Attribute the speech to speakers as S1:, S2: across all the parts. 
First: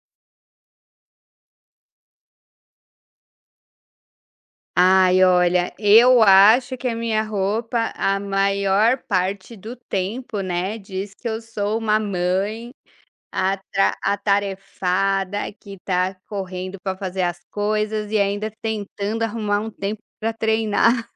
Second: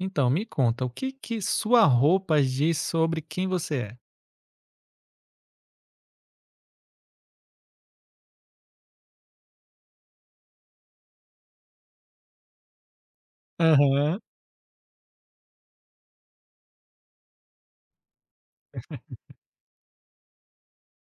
S1: Então, me conta, o que que sua roupa diz sobre quem você é?
S2: Ai, olha, eu acho que a minha roupa, a maior parte do tempo, né, diz que eu sou uma mãe atra
S1: Aham.
S2: atarefada, que tá correndo para fazer as coisas e ainda tentando arrumar um tempo para treinar.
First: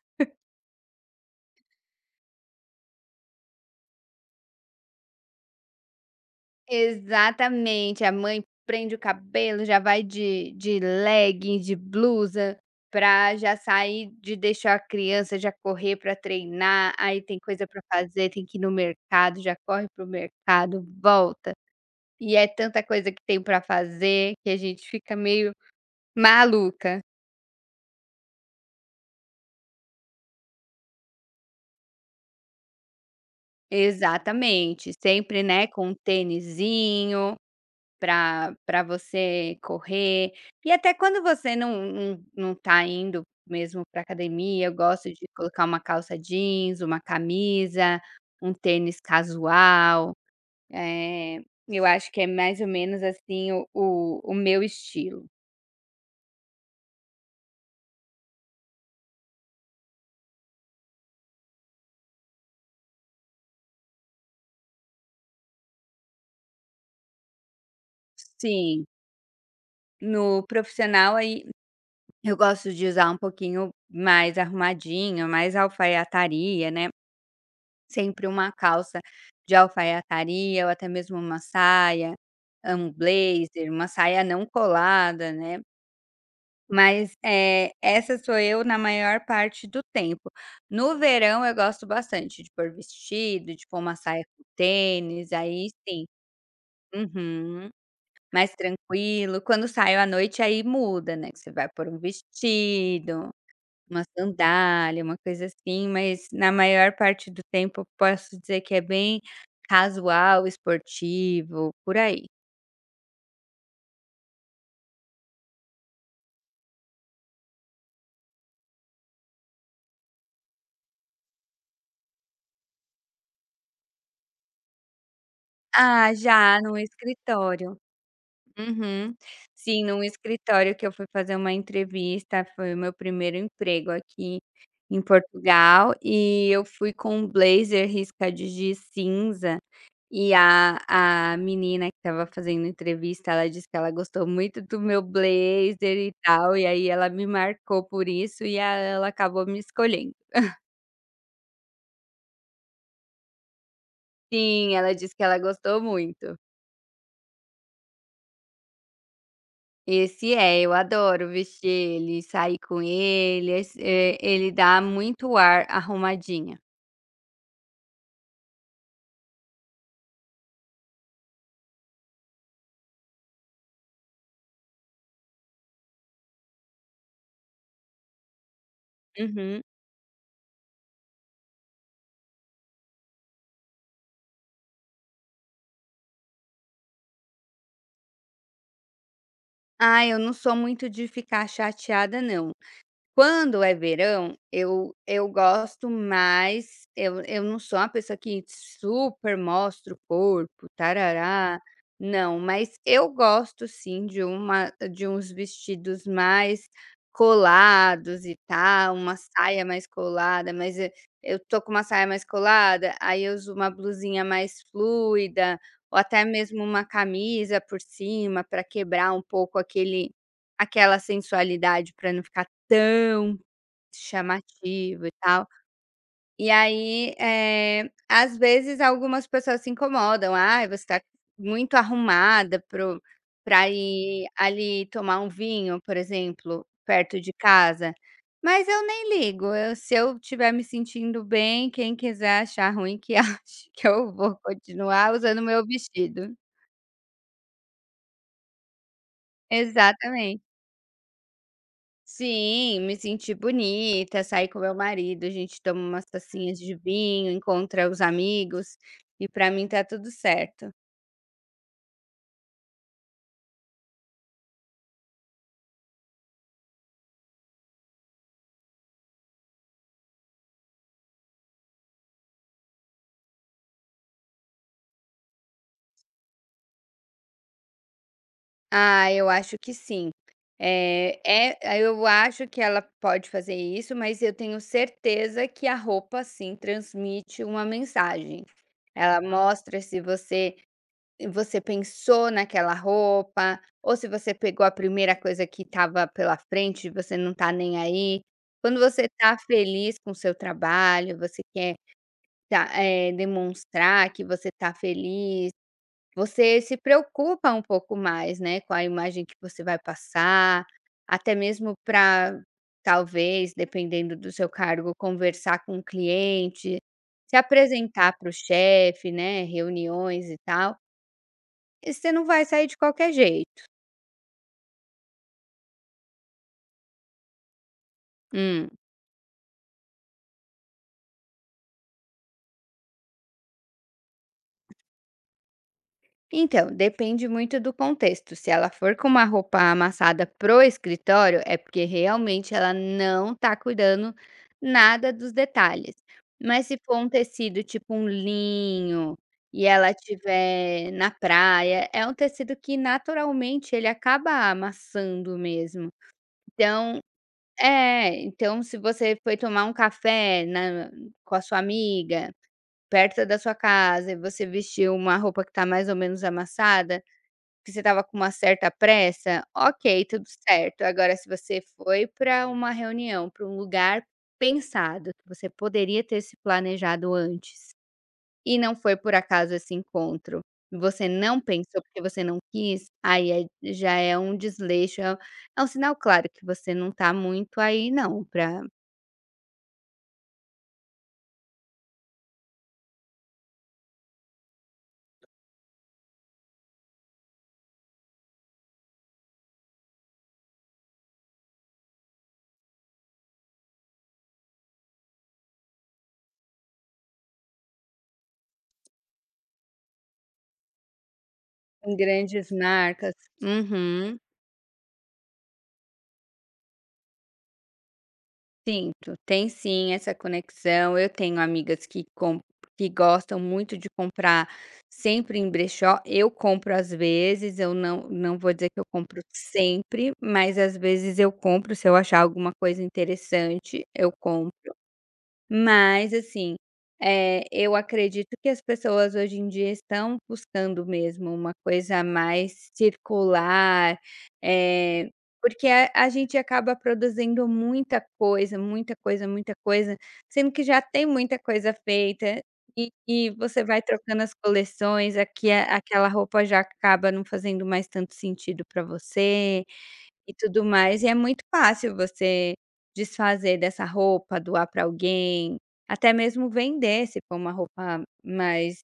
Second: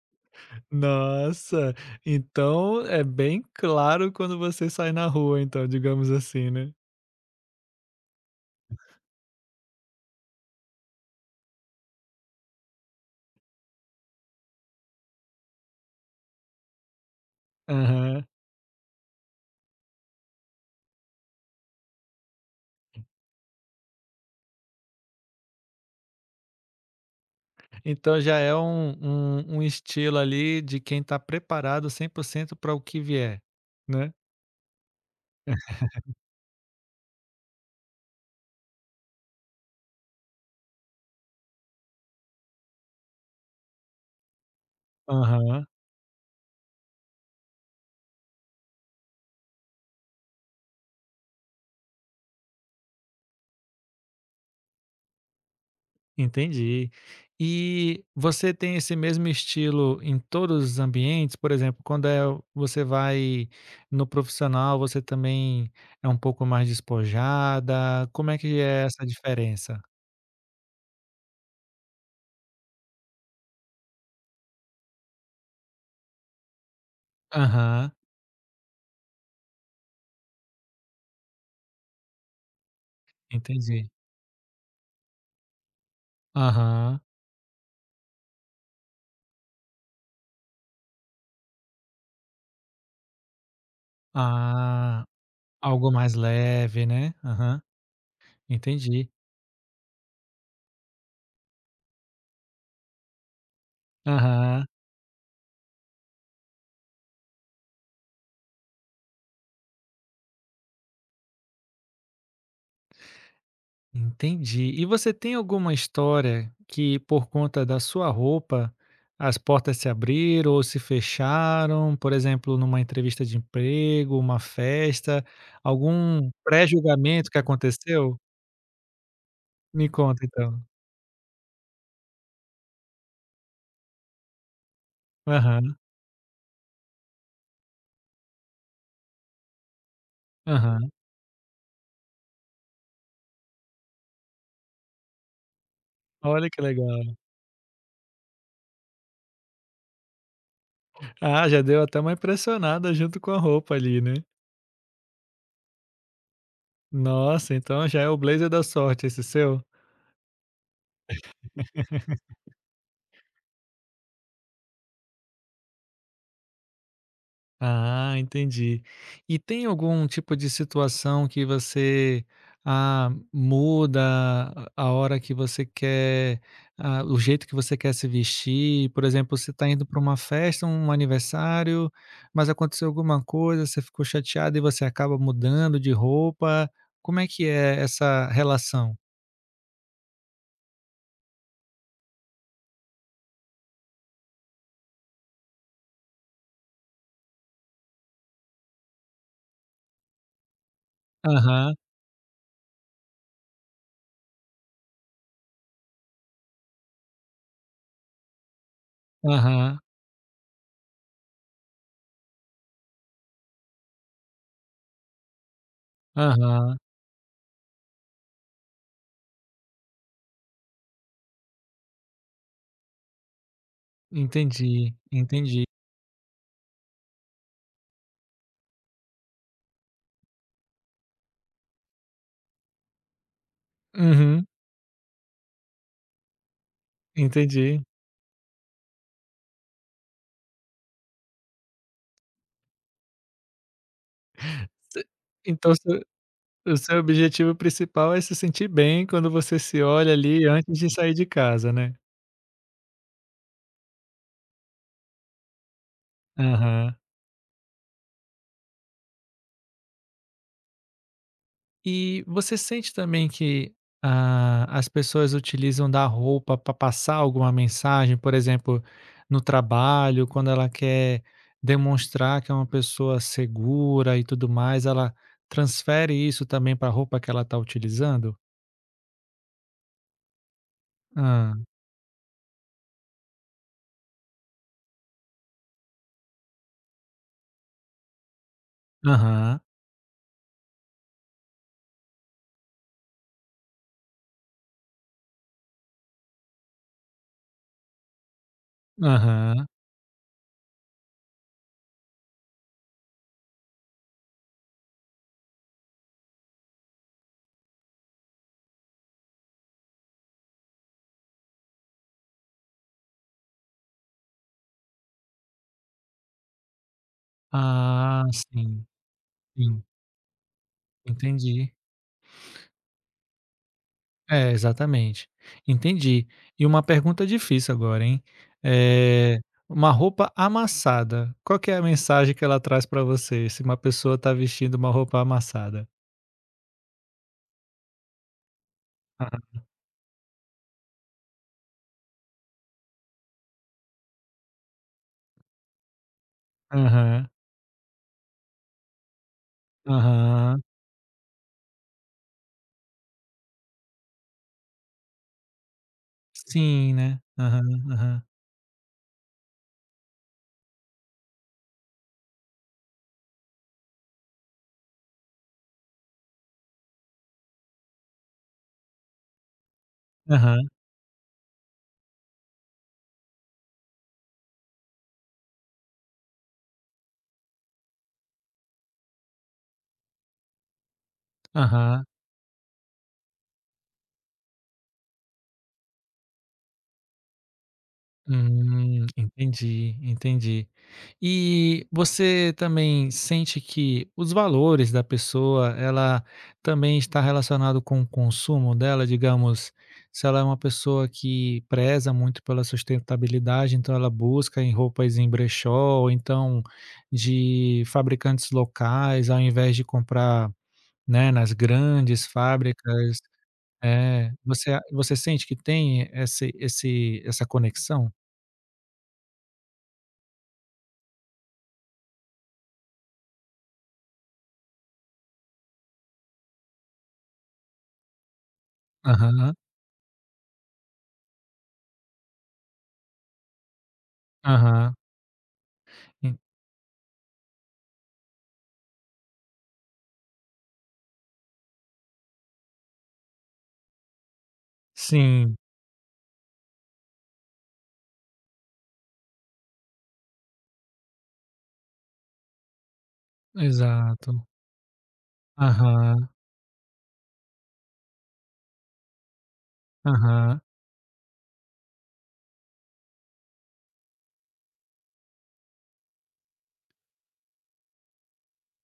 S1: Nossa, então é bem claro quando você sai na rua, então, digamos assim, né?
S2: Exatamente, a mãe prende o cabelo, já vai de legging, de blusa, pra já sair de deixar a criança já correr pra treinar, aí tem coisa pra
S1: Aham.
S2: fazer, tem que ir no mercado, já corre para o mercado, volta, e é tanta coisa que tem pra fazer que a gente fica meio maluca.
S1: Então já é um estilo ali de quem tá preparado 100% para o que vier, né?
S2: Exatamente, sempre, né, com um tênisinho para pra você correr. E até quando você não tá indo mesmo para academia, eu gosto de colocar
S1: Aham.
S2: uma calça jeans, uma camisa, um tênis casual. Eh, eu acho que é mais ou menos assim o meu estilo.
S1: Entendi. E você tem esse mesmo estilo em todos os ambientes? Por exemplo, quando é você vai no profissional, você também é um pouco mais despojada? Como é que é
S2: Sim.
S1: essa diferença?
S2: No profissional, aí, eu gosto de usar um pouquinho mais arrumadinho, mais alfaiataria, né.
S1: Aham,
S2: Sempre uma calça de alfaiataria ou até mesmo uma saia, um blazer, uma
S1: entendi.
S2: saia não colada, né.
S1: Aham.
S2: Mas, essa sou eu na maior parte do tempo. No verão eu gosto bastante de pôr vestido, de pôr uma saia com
S1: Ah,
S2: tênis, aí
S1: algo
S2: sim.
S1: mais leve, né? Aham,
S2: Uhum. Mais
S1: entendi.
S2: tranquilo. Quando saio à noite aí muda, né, que você vai pôr um vestido, uma
S1: Aham.
S2: sandália, uma coisa assim, mas na maior parte do tempo eu posso dizer que é bem casual, esportivo, por aí.
S1: Entendi. E você tem alguma história que, por conta da sua roupa, as portas se abriram ou se fecharam? Por exemplo, numa entrevista de emprego, uma festa,
S2: Ah,
S1: algum
S2: já, num
S1: pré-julgamento que
S2: escritório.
S1: aconteceu?
S2: Uhum. Sim,
S1: Me
S2: num
S1: conta então.
S2: escritório que eu fui fazer uma entrevista, foi o meu primeiro emprego aqui em
S1: Aham,
S2: Portugal, e eu fui com um blazer riscado de cinza. E a
S1: aham.
S2: a menina que estava fazendo entrevista, ela disse que ela gostou muito do meu blazer e
S1: Olha
S2: tal,
S1: que
S2: e aí ela
S1: legal.
S2: me marcou por isso e a ela acabou me escolhendo.
S1: Ah, já deu até uma impressionada junto com a roupa ali, né?
S2: Sim, ela disse que ela gostou muito.
S1: Nossa, então já é o blazer da sorte esse seu?
S2: Esse é, eu adoro vestir ele, sair com ele, esse ele dá muito ar arrumadinha.
S1: Ah, entendi. E tem algum tipo de situação que você, ah, muda a hora que você quer, ah, o jeito que você quer se vestir? Por exemplo, você
S2: Uhum.
S1: está indo para uma festa, um aniversário, mas aconteceu alguma coisa, você ficou chateado e você acaba mudando de roupa. Como é que é essa relação?
S2: Ah, eu não sou muito de ficar chateada não. Quando é verão, eu gosto mais, eu não sou uma pessoa que super mostra o corpo, tarará,
S1: Aham,
S2: não, mas eu gosto sim de uma de uns vestidos mais colados e tal, uma saia
S1: aham,
S2: mais colada, mas e eu tô com uma saia mais colada, aí eu uso uma blusinha mais fluida, ou até mesmo
S1: aham.
S2: uma camisa por cima para quebrar um pouco aquele. Aquela sensualidade para não ficar tão
S1: Entendi,
S2: chamativo e tal.
S1: entendi.
S2: E aí, às vezes algumas pessoas se incomodam: "Ah, você tá muito arrumada pro pra ir
S1: Uhum,
S2: ali tomar um vinho", por exemplo, perto de
S1: entendi.
S2: casa. Mas eu nem ligo, eu se eu estiver me sentindo bem, quem quiser achar ruim que ache, que eu vou
S1: Se
S2: continuar usando meu
S1: então
S2: vestido.
S1: O seu objetivo principal é se sentir bem quando você se olha
S2: Exatamente.
S1: ali antes de sair de casa, né?
S2: Sim, me senti bonita, saí com meu marido, a gente toma umas tacinhas de
S1: Aham.
S2: vinho, encontra os amigos e pra mim tá tudo certo.
S1: E você sente também que ah, as pessoas utilizam da roupa para passar alguma mensagem, por exemplo, no trabalho, quando ela quer demonstrar que é uma pessoa segura e tudo mais, ela transfere isso também para a roupa que ela está utilizando?
S2: Ah, eu acho que sim.
S1: Ah.
S2: Eu acho que ela pode fazer isso, mas eu tenho certeza que a roupa sim transmite uma mensagem. Ela
S1: Aham,
S2: mostra se você. Você pensou naquela roupa, ou se você pegou a primeira coisa que estava pela frente e você não está nem aí. Quando você está
S1: aham.
S2: feliz com o seu trabalho, você quer tá, demonstrar que você está feliz, você se preocupa um pouco mais, né, com a imagem que você vai passar, até mesmo para, talvez, dependendo do seu cargo, conversar com o cliente, se apresentar
S1: Ah,
S2: para o
S1: sim,
S2: chefe, né,
S1: sim,
S2: reuniões e tal.
S1: entendi.
S2: E você não vai sair de qualquer jeito.
S1: É, exatamente. Entendi. E uma pergunta difícil agora, hein.
S2: Hum.
S1: É uma roupa amassada, qual que é a mensagem que ela traz para você, se uma pessoa tá vestindo uma roupa amassada?
S2: Então, depende muito do contexto. Se ela for com uma roupa
S1: Aham,
S2: amassada pro escritório, é porque realmente ela não tá cuidando nada dos detalhes. Mas se for um
S1: aham,
S2: tecido tipo um linho e ela
S1: aham.
S2: tiver na praia, é um tecido que naturalmente ele acaba amassando mesmo.
S1: Sim,
S2: Então,
S1: né. Aham,
S2: é,
S1: aham,
S2: então se você foi tomar um café na- com a sua amiga, perto da sua casa e você vestiu uma roupa que está mais ou menos amassada, que você estava com uma certa pressa, ok, tudo
S1: aham,
S2: certo. Agora, se você foi para uma reunião, para um lugar pensado, que você poderia ter se planejado antes, e não foi por acaso esse encontro, você não pensou porque
S1: aham.
S2: você não quis, aí é, já é um desleixo, é um sinal claro que você não tá muito aí não pra
S1: Entendi, entendi. E você também sente que os valores da pessoa, ela também está relacionado com o consumo dela, digamos, se ela é uma pessoa que preza muito pela sustentabilidade, então ela busca em roupas em brechó, ou então de fabricantes locais, ao invés de comprar, né, nas grandes
S2: grandes marcas.
S1: fábricas.
S2: Uhum.
S1: É, você, você sente que tem esse, esse, essa conexão?
S2: Sinto, tem sim essa conexão. Eu tenho amigas que com que gostam muito de comprar sempre em brechó. Eu compro às vezes, eu não vou dizer que eu compro
S1: Aham,
S2: sempre, mas às vezes eu compro se eu achar alguma coisa interessante, eu compro.
S1: aham.
S2: Mas
S1: En
S2: assim, eu acredito que as pessoas hoje em dia estão buscando mesmo uma coisa mais circular, eh,
S1: sim,
S2: porque a gente acaba produzindo muita coisa, muita coisa, muita coisa, sendo que já tem muita coisa feita e você vai trocando as
S1: exato.
S2: coleções, aqui a aquela
S1: Aham,
S2: roupa já acaba não fazendo mais tanto sentido para você. E
S1: aham.
S2: tudo mais, e é muito fácil você desfazer dessa roupa, doar para alguém, até mesmo vender se for uma roupa mais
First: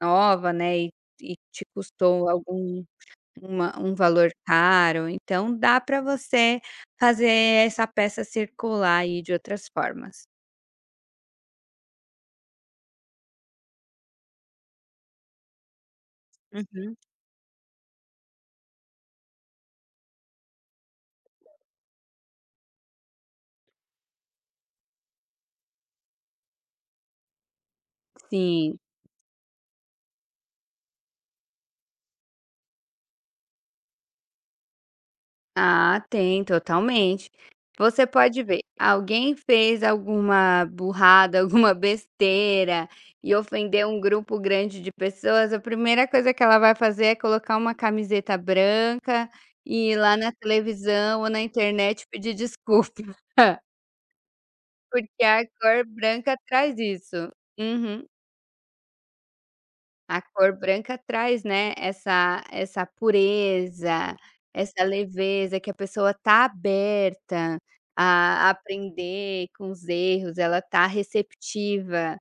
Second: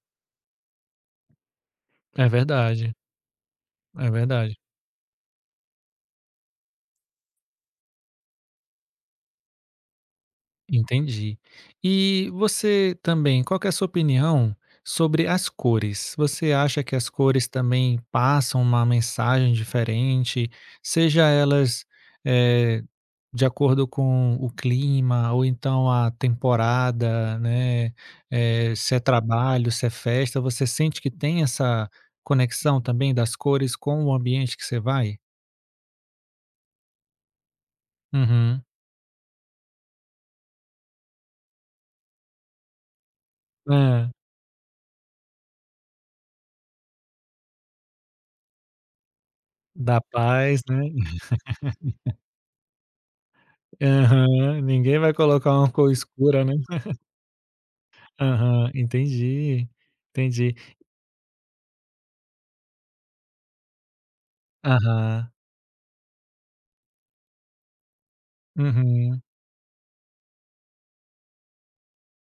S2: nova, né, e te
S1: É
S2: custou algum,
S1: verdade,
S2: uma, um
S1: é
S2: valor
S1: verdade.
S2: caro, então dá para você fazer essa peça circular aí de outras formas.
S1: Entendi. E você também, qual que é a sua opinião sobre as cores? Você acha
S2: Uhum.
S1: que as cores também passam uma mensagem diferente, seja elas, eh De acordo com o clima ou então a temporada, né,
S2: Sim.
S1: se é trabalho, se é festa, você sente que tem essa conexão também das cores com o ambiente que você vai?
S2: Ah, tem, totalmente. Você pode ver,
S1: Uhum.
S2: alguém fez alguma burrada, alguma besteira e ofendeu um
S1: Hã.
S2: grupo grande de pessoas, a primeira coisa que ela vai fazer é colocar uma camiseta branca e ir
S1: Da
S2: lá na
S1: paz, né.
S2: televisão ou na internet pedir desculpa,
S1: Aham. Ninguém vai
S2: porque a
S1: colocar uma
S2: cor
S1: cor
S2: branca
S1: escura, né.
S2: traz isso. Uhum.
S1: Aham, entendi,
S2: A
S1: entendi.
S2: cor branca traz, né, essa pureza, essa
S1: Aham.
S2: leveza que a pessoa tá aberta a
S1: Uhum.
S2: aprender com os erros, ela tá receptiva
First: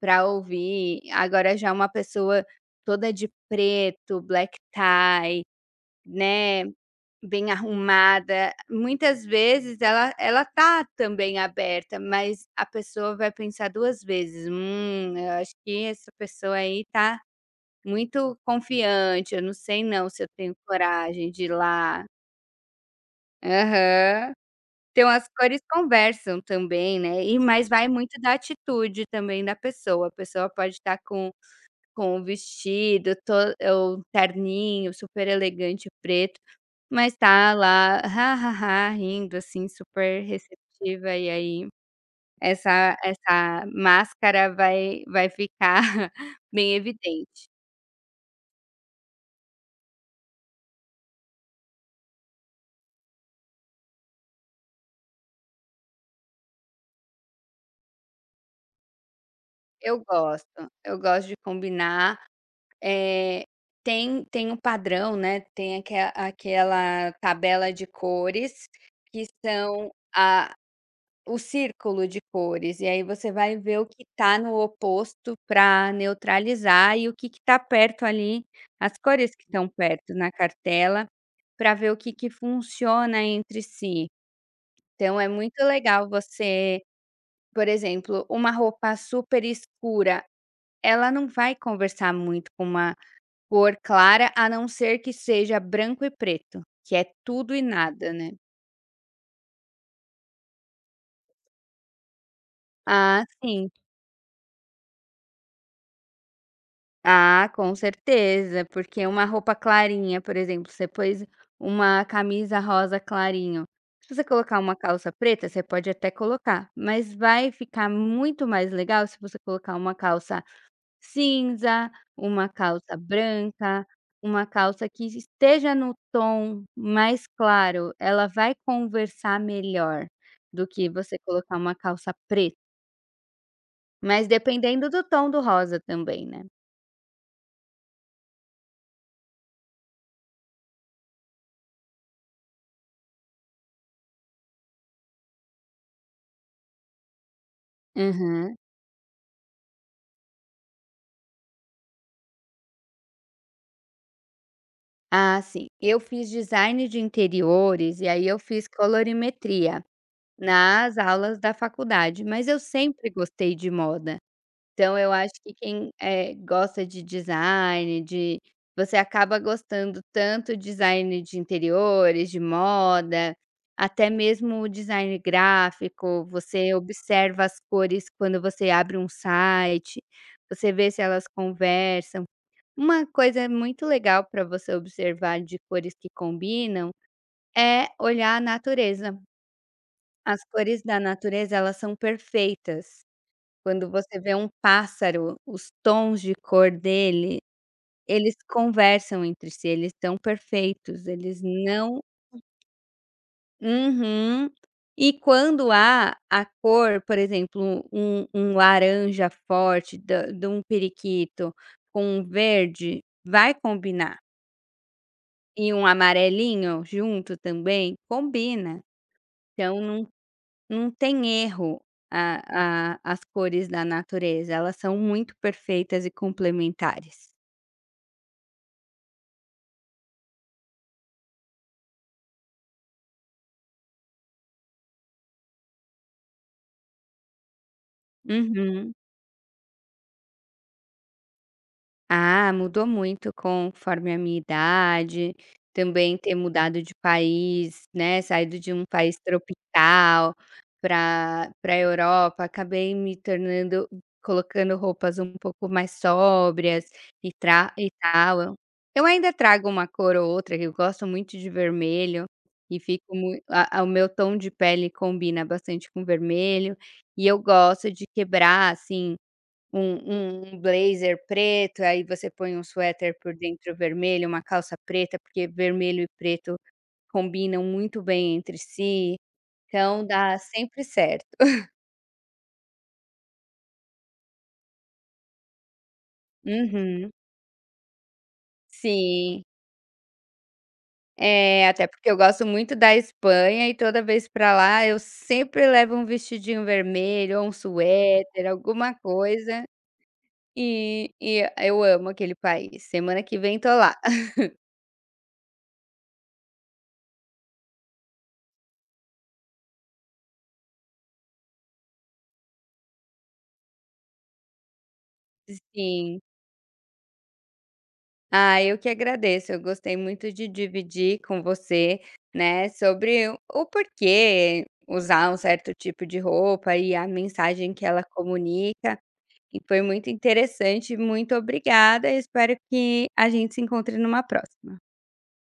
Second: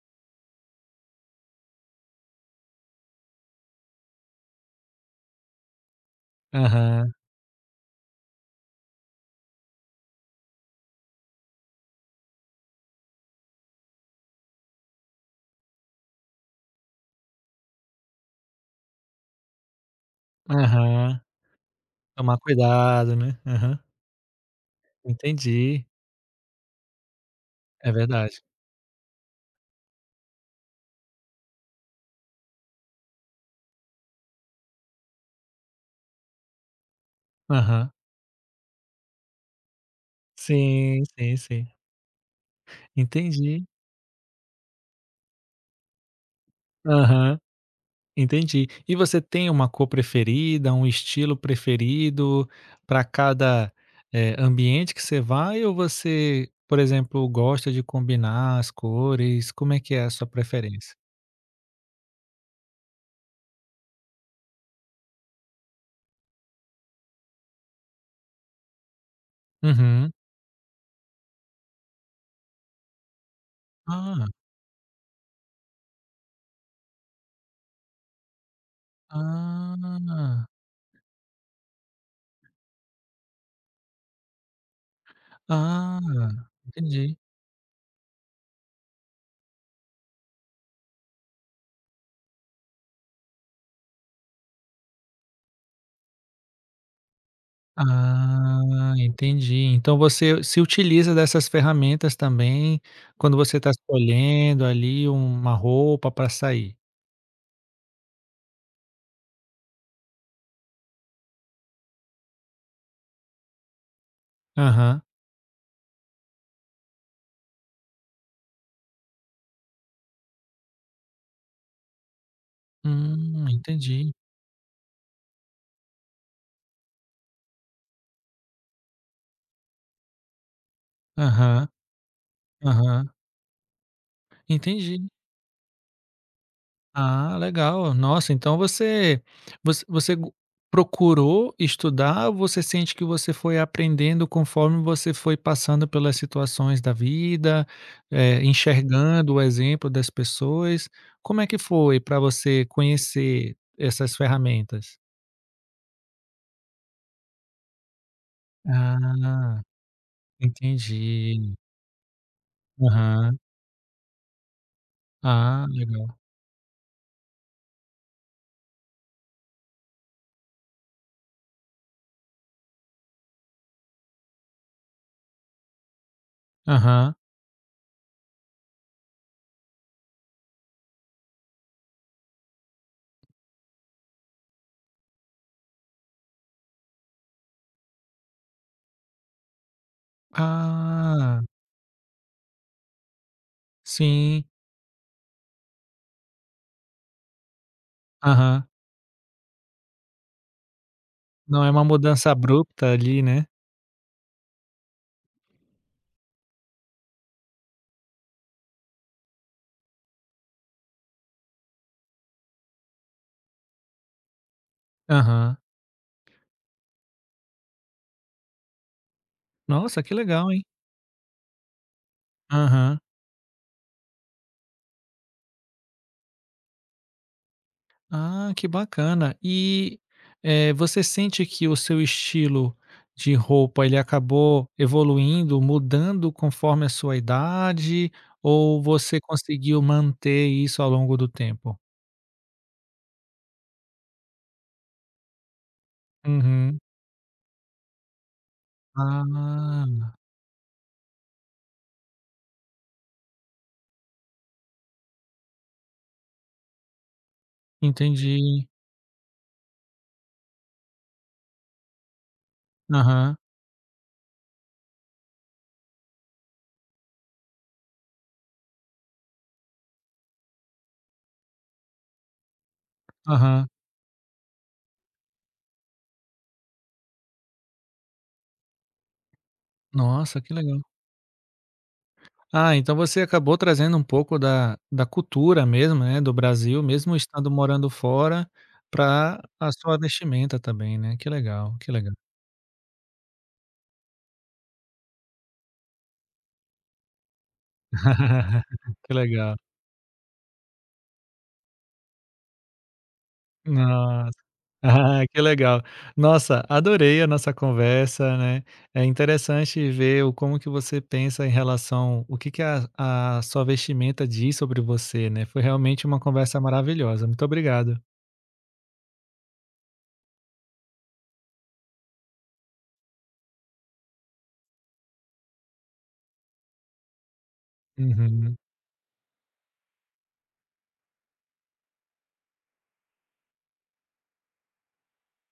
S2: para ouvir. Agora já uma pessoa toda de preto, black tie, né,
S1: Aham.
S2: bem arrumada, muitas vezes ela tá também aberta, mas a pessoa vai pensar 2 vezes: eu acho que essa pessoa aí tá muito confiante, eu não sei não se eu tenho
S1: Aham.
S2: coragem de ir lá."
S1: Tomar cuidado, né. Aham.
S2: Aham. Então as cores
S1: Entendi.
S2: conversam também, né, e mas vai
S1: É
S2: muito da
S1: verdade.
S2: atitude também da pessoa, a pessoa pode estar com o vestido to ou terninho super elegante preto, mas tá
S1: Aham.
S2: lá "ha, ha, ha", rindo assim super
S1: Sim,
S2: receptiva e
S1: sim,
S2: aí
S1: sim.
S2: essa
S1: Entendi.
S2: máscara vai ficar bem
S1: Aham,
S2: evidente.
S1: entendi. E você tem uma cor preferida, um estilo preferido para cada, ambiente que você vai ou você, por exemplo, gosta de combinar as cores? Como é que
S2: Eu
S1: é a sua
S2: gosto,
S1: preferência?
S2: eu gosto de combinar. Eh, Tem, tem um padrão, né, tem aquela tabela de cores, que são
S1: Uhum.
S2: a, o círculo de cores, e aí você vai ver o que
S1: Ah,
S2: está no oposto para neutralizar e o que está perto ali, as cores que estão perto na
S1: ah,
S2: cartela, para ver o que que funciona entre si. Então é muito
S1: ah,
S2: legal você,
S1: entendi.
S2: por exemplo, uma roupa super escura, ela não vai conversar muito com uma cor clara, a não ser que seja branco e preto, que é tudo e nada, né.
S1: Ah, entendi. Então você se utiliza dessas ferramentas também
S2: Ah,
S1: quando você
S2: sim.
S1: está escolhendo ali uma roupa para sair.
S2: Ah, com certeza, porque uma roupa clarinha, por exemplo, você pôs uma camisa rosa clarinho, se você colocar uma
S1: Aham.
S2: calça preta, você pode até colocar, mas vai ficar muito mais legal se você colocar uma calça cinza, uma calça branca,
S1: Entendi.
S2: uma calça que esteja no tom mais claro, ela vai conversar melhor do que você colocar
S1: Aham,
S2: uma calça preta,
S1: aham.
S2: mas dependendo do
S1: Entendi.
S2: tom do rosa também, né.
S1: Ah, legal. Nossa, então você você você go procurou estudar ou você sente que você foi aprendendo conforme você foi passando pelas situações da vida,
S2: Aham.
S1: enxergando o exemplo das pessoas? Como é que foi para você conhecer essas ferramentas?
S2: Ah, sim. Eu fiz design de interiores, e aí eu fiz
S1: Ah,
S2: colorimetria nas aulas da
S1: entendi.
S2: faculdade, mas eu sempre
S1: Aham.
S2: gostei de moda. Então eu acho que
S1: Ah,
S2: quem,
S1: legal.
S2: gosta de design, de, você acaba gostando tanto design de interiores, de moda, até mesmo o design gráfico, você
S1: Aham.
S2: observa as cores quando você abre um site, você vê se elas conversam. Uma coisa muito legal para você observar de cores que combinam, é olhar a natureza. As cores da
S1: Ah,
S2: natureza, elas são perfeitas. Quando você vê
S1: sim.
S2: um pássaro, os tons de cor dele, eles
S1: Aham.
S2: conversam entre si, eles são perfeitos, eles
S1: Não é uma
S2: não.
S1: mudança abrupta ali, né.
S2: Uhum. E quando há a cor, por exemplo, um laranja forte da de um periquito com um verde, vai combinar.
S1: Aham.
S2: E um amarelinho junto também, combina. Então
S1: Nossa, que legal, hein.
S2: não tem erro, a
S1: Aham.
S2: a as cores da natureza, elas são muito perfeitas e complementares.
S1: Ah, que bacana. E, você sente que o seu estilo de roupa, ele acabou evoluindo, mudando conforme a sua idade, ou
S2: Uhum.
S1: você conseguiu manter isso ao longo do tempo?
S2: Ah, mudou muito conforme a minha idade, também ter
S1: Uhum.
S2: mudado de país, né, saído de um país
S1: Ah,
S2: tropical para Europa, acabei me tornando, colocando roupas um pouco mais sóbrias e tra e tal.
S1: entendi.
S2: Eu ainda trago uma cor ou outra, que eu gosto muito de vermelho e fico
S1: Aham,
S2: mui, o meu tom de pele combina bastante com vermelho, e eu gosto de quebrar, assim. Um, um blazer preto, aí você põe um suéter por
S1: aham.
S2: dentro vermelho, uma calça preta, porque vermelho e preto combinam muito bem entre si, então dá
S1: Nossa, que legal.
S2: sempre certo.
S1: Ah, então você acabou trazendo um pouco da cultura mesmo, né, do Brasil,
S2: Uhum.
S1: mesmo estando morando fora, para
S2: Sim.
S1: a sua vestimenta também, né. Que
S2: É,
S1: legal,
S2: até
S1: que
S2: porque
S1: legal.
S2: eu gosto muito da Espanha e toda vez para lá eu sempre levo um vestidinho vermelho ou um suéter, alguma
S1: Que legal.
S2: coisa, e eu amo aquele país. Semana que vem tô lá.
S1: Nossa. Ah, que legal. Nossa, adorei a nossa conversa, né. É interessante ver o como que você pensa em relação o que que a sua vestimenta diz sobre você, né. Foi realmente uma
S2: Sim.
S1: conversa maravilhosa. Muito obrigado.
S2: Ah, eu que agradeço. Eu gostei muito de dividir com você, né, sobre o porquê usar um certo tipo de roupa e a mensagem que ela
S1: Uhum.
S2: comunica. E foi muito interessante. Muito obrigada. Espero que a gente se encontre numa próxima.